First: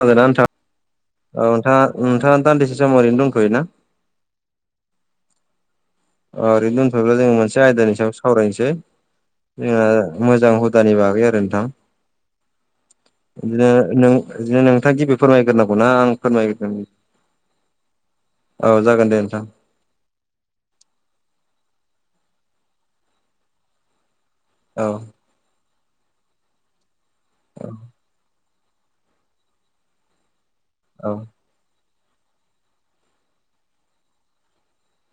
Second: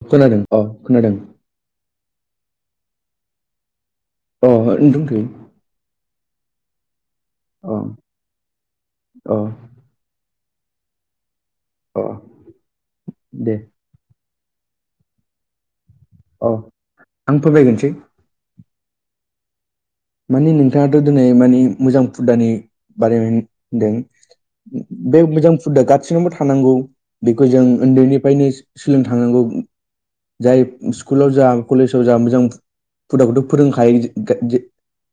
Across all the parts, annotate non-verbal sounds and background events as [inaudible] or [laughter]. खोनादोंना खोनादों नोंथां औ खोनादों। औ नोंथाङा नोंथाङा दान्दिसे सम ओरैनो दंथ'योना? अ दंथयो। अ ओरैनो दोनथ'योब्ला जोङो मोनसे अ आयदानि सायाव सावरायनोसै। अ जोङो मोजां हुदानि बागै आरो नोंथां। अ दे बिदिनो नों नोंथाङा गिबि फोरमायग्रोनांगौना आं अ फोरमायग्रोगोन? आं फोरमायग्रोनोसै औ जागोन दे नोंथां। माने नोंथाङाथ' दिनै माने मोजां फुदानि बानायनाय होनदों। औ। बे मोजां हुदा गासिनावबो थानांगौ। बेखौ औ जों उन्दैनिफ्रायनो सोलों थारनांगौ। जाय औ स्कुलाव जा कलेजाव जा मोजां हुदाखौथ' फोरोंखायो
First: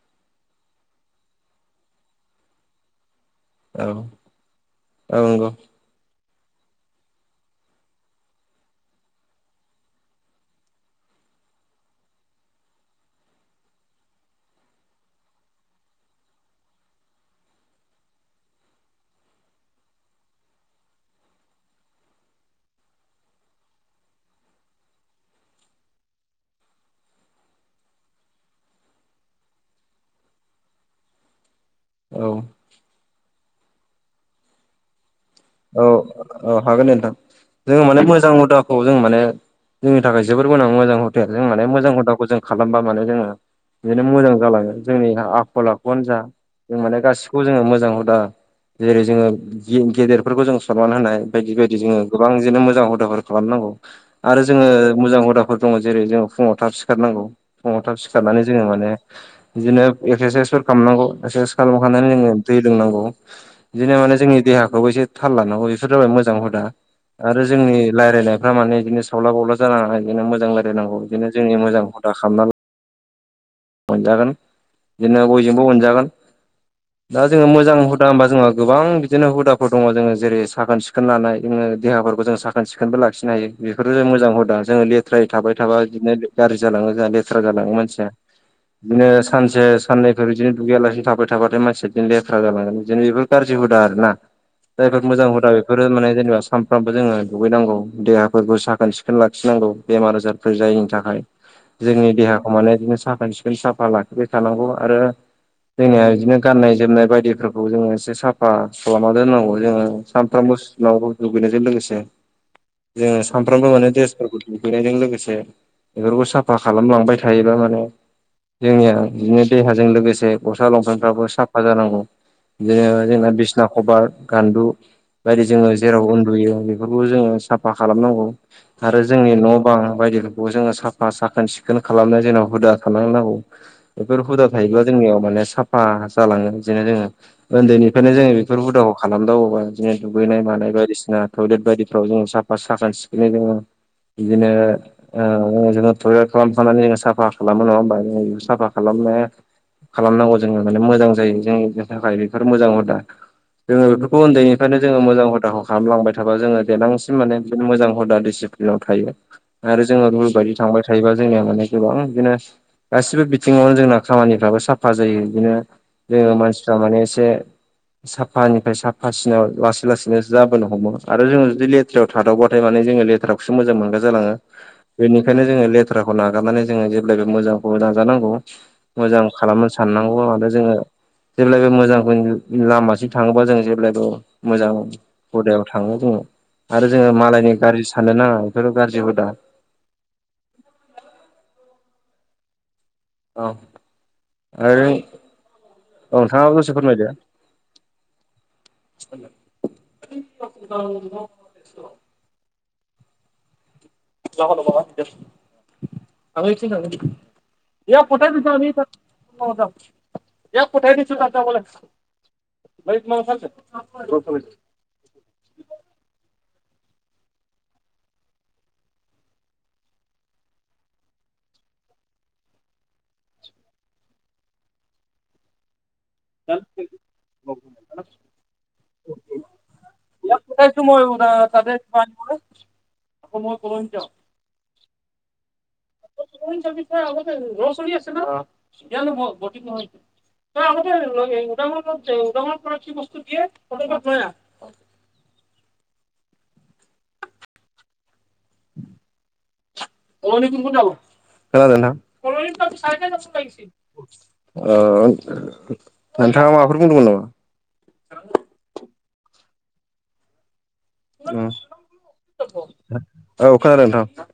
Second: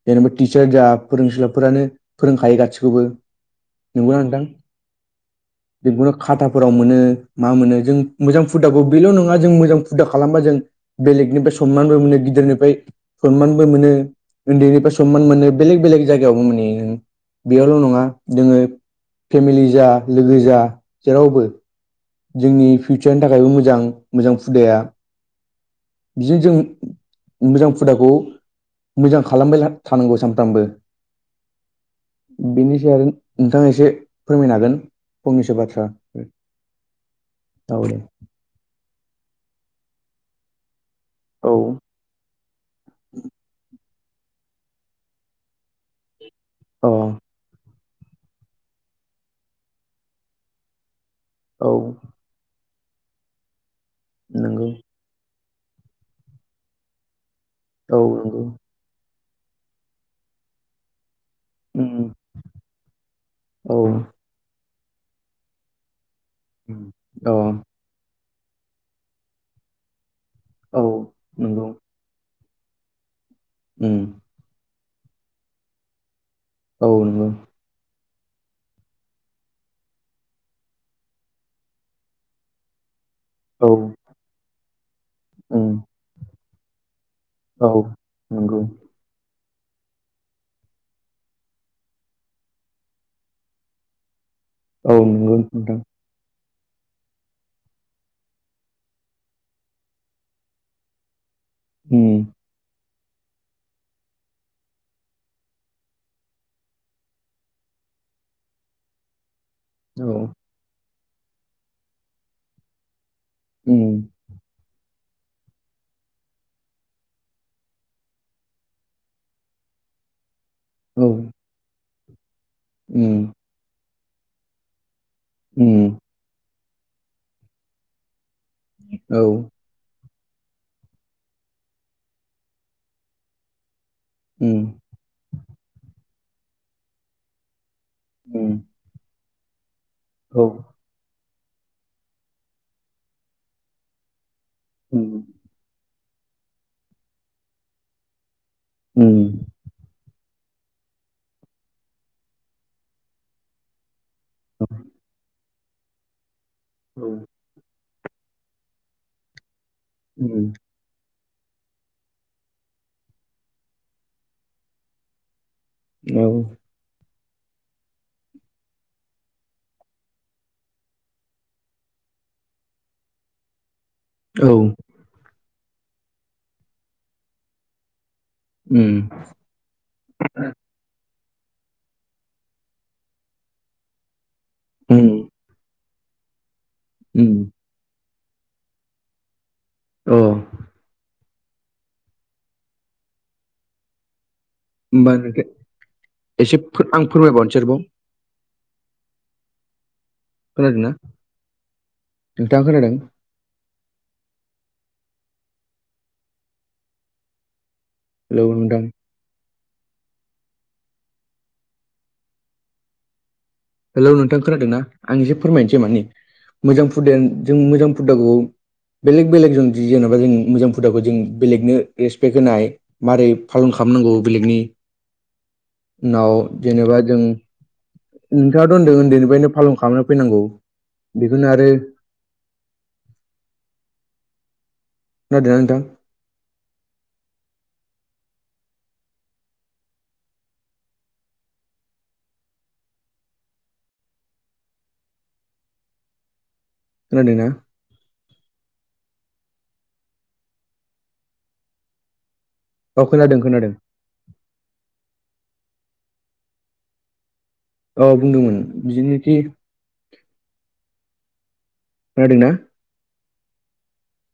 जेनेबा टिचार जा फोरोंसलाफोरानो फोरोंखायो गासिखौबो। औ नंगौना नोंथां? औ नंगौ बेखौनो खाथाफोराव मोनो मा मोनो। जों मोजां हुदाखौ बेल' नङा जों मोजां हुदा खालामबा जों बेलेगनिफ्राय सनमानबो मोनो गिदिरनिफ्राय सनमानबो मोनो। उन्दैनिफ्राय सनमान मोनो बेलेग बेलेग जायगायावबो मोनहयो। बेयावल' नङा जोङो फेमिलि जा, लोगो जा जेरावबो जोंनि फिउचारनि थाखायबो मोजां। मोजां हुदाया बिदिनो जों मोजां हुदाखौ मोजां खालामबाय थानांगौ सानफ्रामबो। औ बेनि सायाव नोंथाङा एसे फोरमायनो हागोन? फंनैसो औ बाथ्रा औ हागोन नोंथां। औ जोङो दे माने मोजां हुदा खौ माने जोंनि थाखाय जोबोर गोनां मोजां हुदा जों औ माने मोजां हुदाखौ जों खालामबा माने जोङो बिदिनो मोजां जालाङो। जोंनि आखल आखुआनो जा जों अ माने गासिखौबो जोंङो मोजां हुदा। जेरै- जोङो गेदेरफोरखौ जों सनमान होनाय बायदि औ बायदि जोङो गोबां बिदिनो मोजां हुदाफोर खालामनांगौ। आरो जोङो नंगौ मोजां हुदाफोर दङ। जेरै- जोङो फुङाव थाब सिखारनांगौ, फुङाव थाब औ नंगौ सिखारनानै जोङो माने बिदिनो एक्सारसाइसफोर खालामनांगौ। एक्सारसाइस उम खालामखांनानै जोङो दै लोंनांगौ औ बिदिनो माने जोंनि देहाखौबो एसे थाल लानांगौ बेफोर जाबाय मोजां हु दा उम औ आरो जोंनि रायरायनायफ्रा माने इदिनो सावला बावला जानाङा बिदि मोजां औ लायरायनांगौ बिदिनो जोंनि नंगौ मोजां हुदा खालामना उम मोनजागोन बिदिनो बयजोंबो मोनजागोन औ दा नंगौ जोङो मोजां हुद दा होमबा जोंहा गोबां बिदिनो हुदाफोर दङ जोङो जेरै साखोन सिखोन लानाय जोङो देहाफोरखौ जों साखोन सिखोनबो लाखिनो हायो औ बेफोरो मोजां हुदा जोङो लेथ्रायै थाबाय उम थाबा बिदिनो गाज्रि जालाङो जोंहा लेथ्रा औ जालाङो मानसिया नंगौ। बिदिनो सानसे साननैफोर बिदिनो दुगैयालासिनो थाबाय थाबाथाय मानसिया बिदिनो लेथ्रा जालांगोन बिदिनो बेफोर गाज्रि हुदा आरो ना। औ जायफोर मोजां नंगौ हुदा नोंथां बेफोरो माने जेनेबा सानफ्रामबो जोङो दुगैनांगौ देहाफोरखौ साखोन सिखोन लाखिनांगौ बेमार-आजारफोर जायैनि थाखाय। उम जोंनि देहाखौ माने बिदिनो साफोन-सिखोन साफा लाखिबाय थानांगौ आरो जोंनिया बिदिनो गाननाय जोमनाय बायदिफोरखौ जोङो एसे साफा खालामना दोननांगौ जोङो औ सानफ्रामबो सुनांगौ दुगैनायजों लोगोसे जोङो सानफ्रामबो उम माने द्रेसफोरखौ दुगैनायजों लोगोसे बेफोरखौ साफा खालामलांबाय थायोबा माने जोंनिया बिदिनो देहाजों लोगोसे गस्ला औ लंफेनफ्राबो साफा जानांगौ बिदिनो उम जोंना बिसना खबार गान्दु बायदि जोङो उम जेराव उन्दुयो बेफोरखौ जोङो साफा खालामनांगौ आरो औ जोंनि न' गोबां बायदिफोरखौ जोङो साफा साखोन सिखोन खालामनो जोङो हुदा खालामनांगौ बेफोर हुदा उम थायोब्ला जोंनियाव माने साफा जालाङो बिदिनो जोङो ओनदैनि फ्रायनो जोङो बेफोर उम हुदाखौ खालामदावोबा बिदिनो दुगैनाय औ मानाय बायदिसिना टयलेट बायदिफ्राव जोङो साफा साखोन सिखोनै जोङो बिदिनो उम ओ जोङो थयलेट खालामखांनानै जोङो साफा खालामो नङा होबा जोङो बेखौ साफा खालामनो उम खालामनांगौ जोङो माने मोजां जायो जोंनिनो थाखाय बेफोर मोजां हुदा। जोङो बेफोरखौ औ ओनदैनिफ्रायनो जोङो मोजां हुदाखौ खालामलांबाय थाबा जोङो देनांसिम माने बिदिनो मोजां हुदा डिसिप्लिनाव थायो आरो जोङो उम औ रुल बायदि थांबाय थायोबा जोंनिया माने गोबां बिदिनो गासिबो बिथिङावनो जोंना खामानिफ्राबो साफा जायो बिदिनो औ जोङो मानसि माने एसे साफानिफ्राय साफासिनायाव लासै लासैनो जाबोनो हमो आरो जोङो जुदि ले थ्रायाव थादावबाथाय माने जोङो लेथ्रा खौसो मोजां मोनग्रा जालाङो बेनिखायनो जोङो लेथ्राखौ नागारनानै जोङो जेब्लायबो मोजांखौ नाजानांगौ उम मोजां खालामनो साननांगौ आरो जोङो जेब्लायबो मोजांखौ लामासिम थाङोबा जों जेब्लायबो मोजां उम हुदायाव थाङो बुङो आरो जोङो उम मालायनि गाज्रि साननो नाङा बेफोरो गारजि हुदा औ औ ओ नोंथां औ एसे नोंथाङाबो दसे फो- आं फोरमायदो फोरमायबावनोसै आरोबाव [unintelligible] खोनादोंना नोंथाङा खोनादों हेलौ नोंथां [unintelligible] [unintelligible] हेलौ नोंथां खोनादोंना आं एसे फोरमायनोसै माने मोजां फुदाया जों मोजां फुदाखौ बेलेग बेलेग जों डिजाइन एबा जों मोजां फुदाखौ जों बेलेगनो रेसपेक्ट होनाय मारै फालन खालामनांगौ बेलेगनि [inaudible] उनाव जेनेबा जों नोंथाङाथ' होनदों ओनदैनिफ्रायनो फालन खालामनो [unintelligible] खोनादों ना नोंथां [unintelligible] [unintelligible] [inaudible] [inaudible] नोंथाङा औ खोनादों खोनादों माबाफोर बुंदोंमोन नामा औ बुंदोंमोन बिदिनोखि औ। खोनादोंना औ खोनादों नोंथां।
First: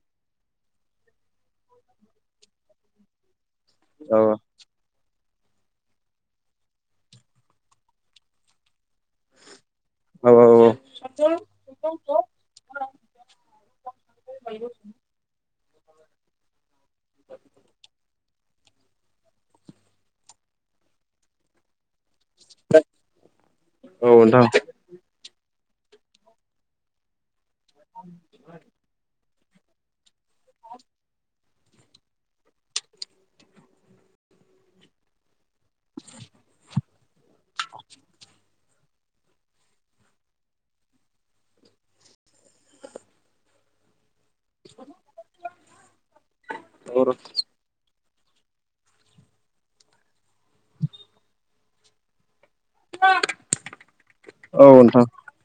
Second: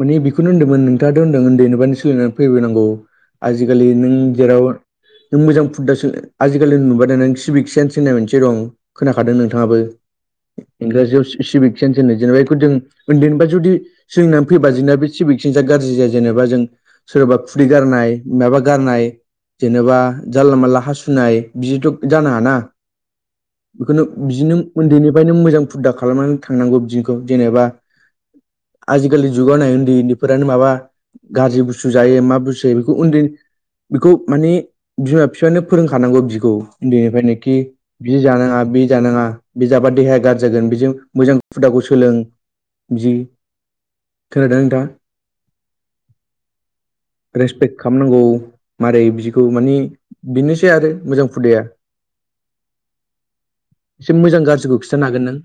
माने बेखौनो होनदोंमोन नोंथाङाथ' होनदोंमोन ओनदैनिफायनो सोलिनानै फैबोनांगौ आजिखालि नों औ जेराव नों मोजां फुदा सोलों आजिखालि नुबाय नों सिबिक सेन्स होननाय मोनसे दं खोनाखादों नोंथाङाबो औ इंराजियाव सिबिक सेन्स होनो जेनेबा एखौ जों ओनदैनिबा जुदि जोंना फैबा जोंना बे सिभिक सेन्सआ गाज्रि जाया जेनेबा जों सोरबा खुदै गारनाय माबा गारनाय जेनेबा जानला मानला हासुनाय बिदिथ' जानो हाना बेखौनो औ नोंथां बिदिनो उन्दैनिफ्रायनो मोजां हुदा खालामनानै थांनांगौ बिदिनोखौ जेनेबा [inaudible] गोरै जुगाव होननाय उन्दै उन्दैफोरानो माबा गाज्रि बुस्थु जायो मा बुस्थु बेखौ उन्दै बिखौ मानि बिमा बिफायानो फोरोंखानांगौ बिखौ उन्दैनिफ्रायनोखि जि जानाङा बे जानाङा बे जाबा देहाया गाज्रि जागोन बेजों मोजां हुदाखौ सोलों [inaudible] खालामनांगौ मारै बिदिखौ मानि बेनोसै आरो मोजां हुदाया एसे मोजां औ गाज्रिखौ नोंथां खिन्थानो हागोन नों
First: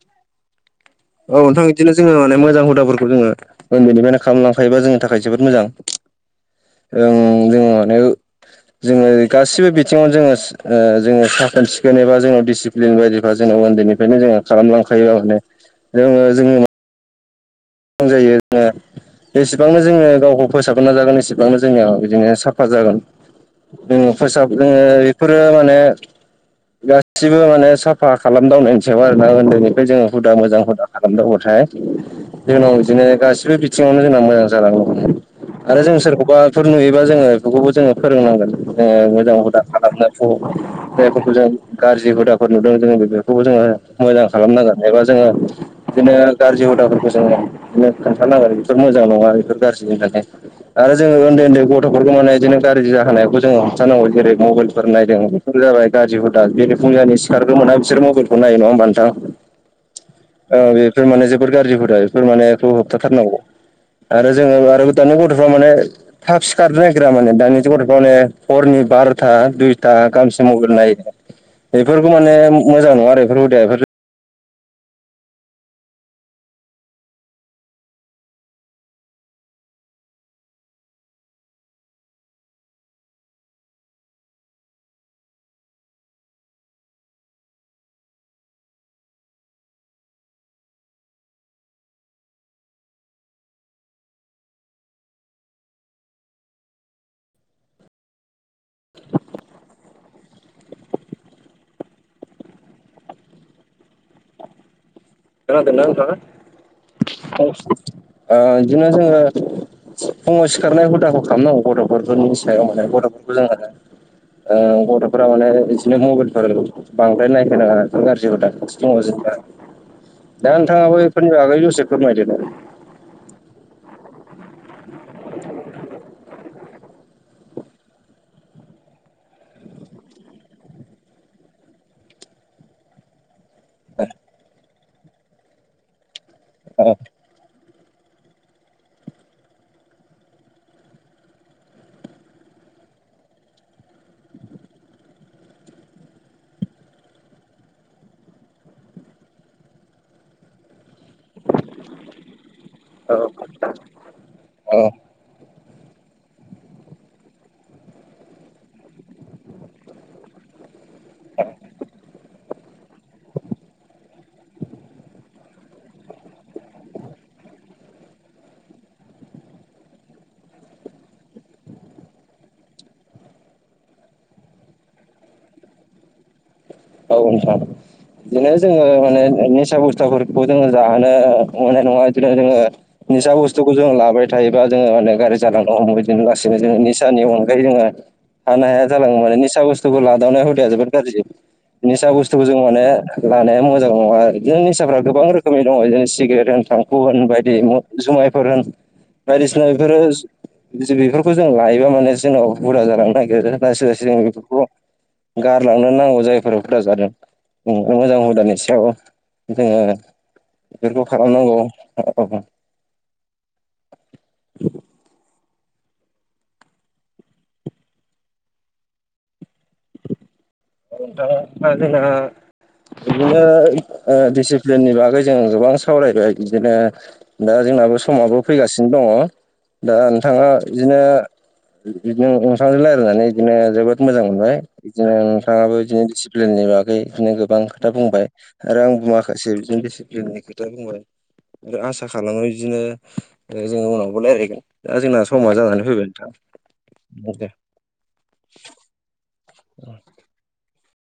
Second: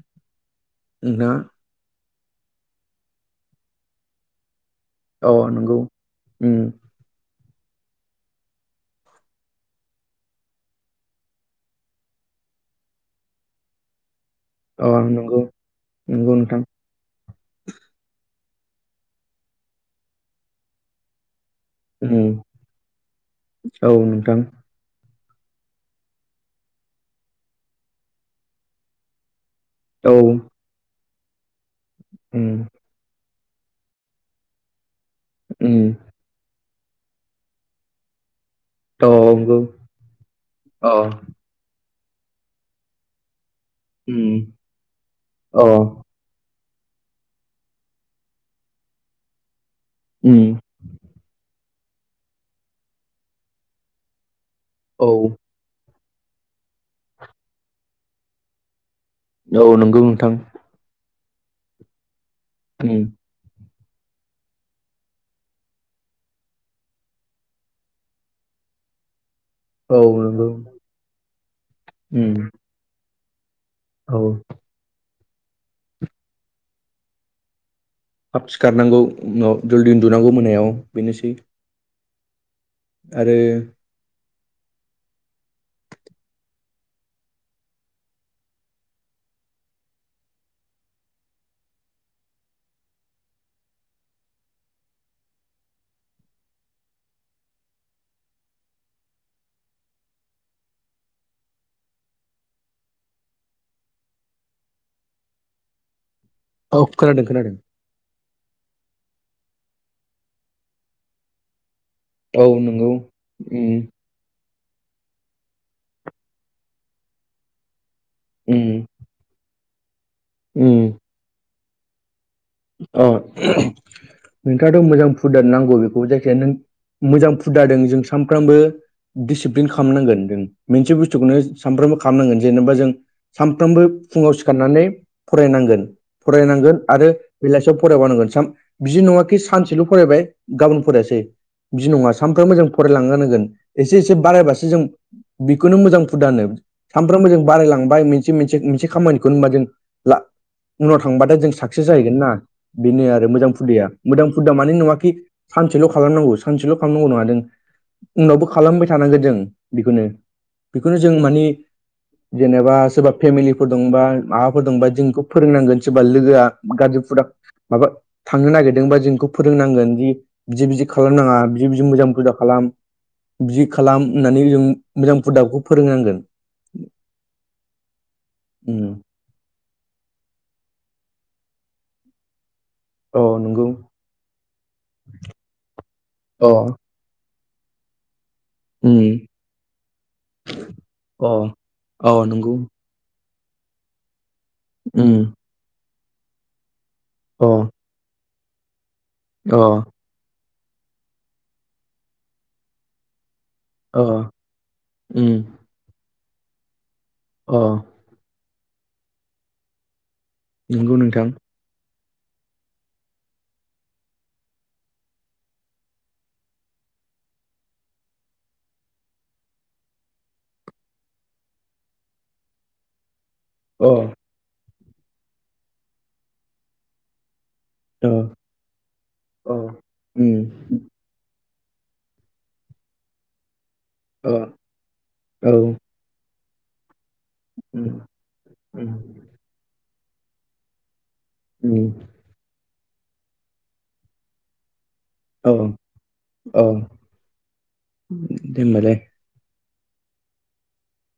औ नोंथां बिदिनो जोङो माने मोजां हुदाफोरखौ जोङो उन्दैनिफ्रायाने खालामलांफायोबा जोङो थाखाय जोबोद हागोन मोजां नों नोंथाङा अ नंगौ उम जों माने जोङो गासिबो बिथिङाव जोङो जोङो साखोन सिखोन एबा जोंनाव डिसिप्लिन बायदिफ जोंनाव उन्दैनिफ्रायनो जोङो खालाम अ लांखायो माने नंगौ जोङो नंगौ जोङो नोंथां। जायो जोङो जेसेबांनो जोङो गावखौ फोसाबनो नाजागोन एसेबां नो जोंनियाव उम बिदिनो साफा जागोन औ जोङो नोंथां फोसाब जोङो बेफोरो माने गासिबो माने साफा खालाम लाइनायनि सायाव आरोना उन्दैनि जोङो औ हुदा मोजां हुदा खालामदोंबाथाय उम जोंनाव बिदिनो गासिबो बिथिङावनो जोंना मोजां जानांगौ उम आरो जों सोरखौबा फोर नुयोबा जोङो बेफोरखौबो जोङो फोरोंनांगोन औ मोजां नंगौ हुदा खालामनागोन अ जायफोरखौ जों गाज्रि हुदाफोर नुदों जोङो बेफोरखौबो जोङो मोजां उम खालामनांगोन एबा जोङो अ बिदिनो गाज्रि हुदाफोरखौ जोङदि खोन्थानांगो बेफोर मोजां नङा बेफोर गाज्रि होननानै उम आरो जोङो उन्दै उन्दै गथ'फोरखौ माने बिदिनो गाज्रि जाहायखौ जोङो हमथारानांगौ जेरै मबाइलफोर औ नायदों जाबाय गाज्रि हुदा बेै फुंजानि सिखारगोन मोना बिसोर मबाइलखौनाय नङा होमबा नोथां। औ नंगौ नोंथां। औ बेफोर माने जोबोद गाज्रि हुदा बेफोर माने एखौ उम होबथाथारनांगौ। आरो जोङो आरो दानि गथ'फ्रा माने थाब सिखारनो नागिरा माने दानि ज गथफ्र माने हरनि बार'था दुइथा औ दा गामसे नंगौ मबाइल नाय बेफोरखौ माने उम मोजां नङा आरो बेफोर हुदाया औ थाब सिखारनांगौ उनाव जलदि उन्दुनांगौ मोनायाव बेनोसै आरो खोना दोंना नोंथां औ खोनादों आ ओ खोनादों बिदिनो जोङो फुङाव सिखारनाय हुदाखौ खालामनांगौ गथ। बर फोरनि औ सायाव माने नंगौ गथफोरखौ जों उम ओ गथफोरा माने बिदिनो मबाइलफोर बांद्राय नायहो नाङा। गाज्रिखौदा उम दङ जोबा दा नोंथाङाबो बेफोरनि आगै दसे फोरमायदो। औ नोंथाङाथ मोजां फुद नांगौ बेखौ जायखिजाया नों मोजां फुद जादों जों सानफ्रामबो दिसिप्लिन खालामनांगोन जों मोनसे बुस्थुखौनो सानफ्रोमबो खालामनांगोन जेनेबा जों सानफ्रोमबो फुङाव सिखारनानै फरायनांगोन फरायनांगोन आरो बेलासियाव फरायबानांगोन सान बिदि नङााखि सानसेल फरायबाय गाबोन फरायासै बिदि नङा सानफ्रोमबो जों फरायलांगोन होनांगोन एसे एसे बारायबासो जों बेखौनो मोजां हुदाहोनो। सानफ्रोमबो जों बारायलांबाय मोनसे मोनसे मोनसे खामानिखौनो होनबा जों ला उनाव थांबाथाय जों साक्सेस जाहैगोन ना बेनो औ आरो मोजां हुदाया मोजां हुदाया मानि औ नङााखि सानसेल खालामनांगौ सानसेल खालामनांगौ नङादो उनावबो खालामबाय थानांगोन जों बेखौनो बेखौनो जों मानि जेनेबा सोरबा फेमिलिफोर दंबा माबाफोर दंबा जोंखौ फोरोंनांगोन सोरबा लोगोआ गाजु फद माबा थांनो नागिरदोंबा जोंखौ फोरोंनांगोन जि बिदि बिदि खालामनााङा बिदि बिदि मोजां बुरजा खालाम बिदि खालाम होननानै जों मोजां फुदाबखौ फोरोंनांगोन। औ नोंथां बिदिनो जोङो उम माने निसा बस्थाफोर ङ जानो अने नङा जोंओ अ निसा नंगौ बुस्थुखौ जों लाबाय थायोबा जोङो माने गाजि जालांनो हमबाय बिदिनो अ लासैनो जोङो निसानि अनगायै जोङो थानो हाया उम जालाङो मान निसा बुस्थुखौ लादावनाय हुदाया जोबोद गाज्रि। अ निसा अ बुस्थुखौ नंगौ जों माने लानाया मोजां नङा जों निसाफ्रा उम गोबां रोखोम रोखोम दङ जेरै सिगारेट होन थांखु होन अ बायदि जुमायफोर होन अ बायदिसिना बेफोरो बेफोरखौ जों लायोबा माने जोंनाव हुदा जालांनो नागिरो। लासै अ लासै जों बेफोरखौ उम गारलांनो नांगौ जायफोरा खोदा जादों अ मोजां हुदानि सायाव जोङो नंगौ बेफोरखौ नोंथां खालामनांगौ। अ औ औ बिदि अ [unintelligible] [inaudible] जोंनि बागै जों गोबां सावरायबाय बिदिनो दा जोंनाबो अ समाबो फैगासिनो अ दङ दा नोंथाङा उम बिदिनो बिदिनो [unintelligible] अओसांजों राय्लायनानै बिदिनो जोबोद मोजां अ मोनबाय बिदिनो औ नोंथाङाबो बिदिनो दिसिप्लिननि बागै बिदिनो गोबां खोथा उम बुंबाय आरो आं उम बुयाखै। गाै बिनो दिसिप्लिननि खोथा बुंबाय आरो उम आसा खालामो बिदिनो जोङो उनावबो रायल्लायगोन दा जोंना समा औ जानानै फैबाय औ नोंथां दे होनोमबालाय औ [inaudible]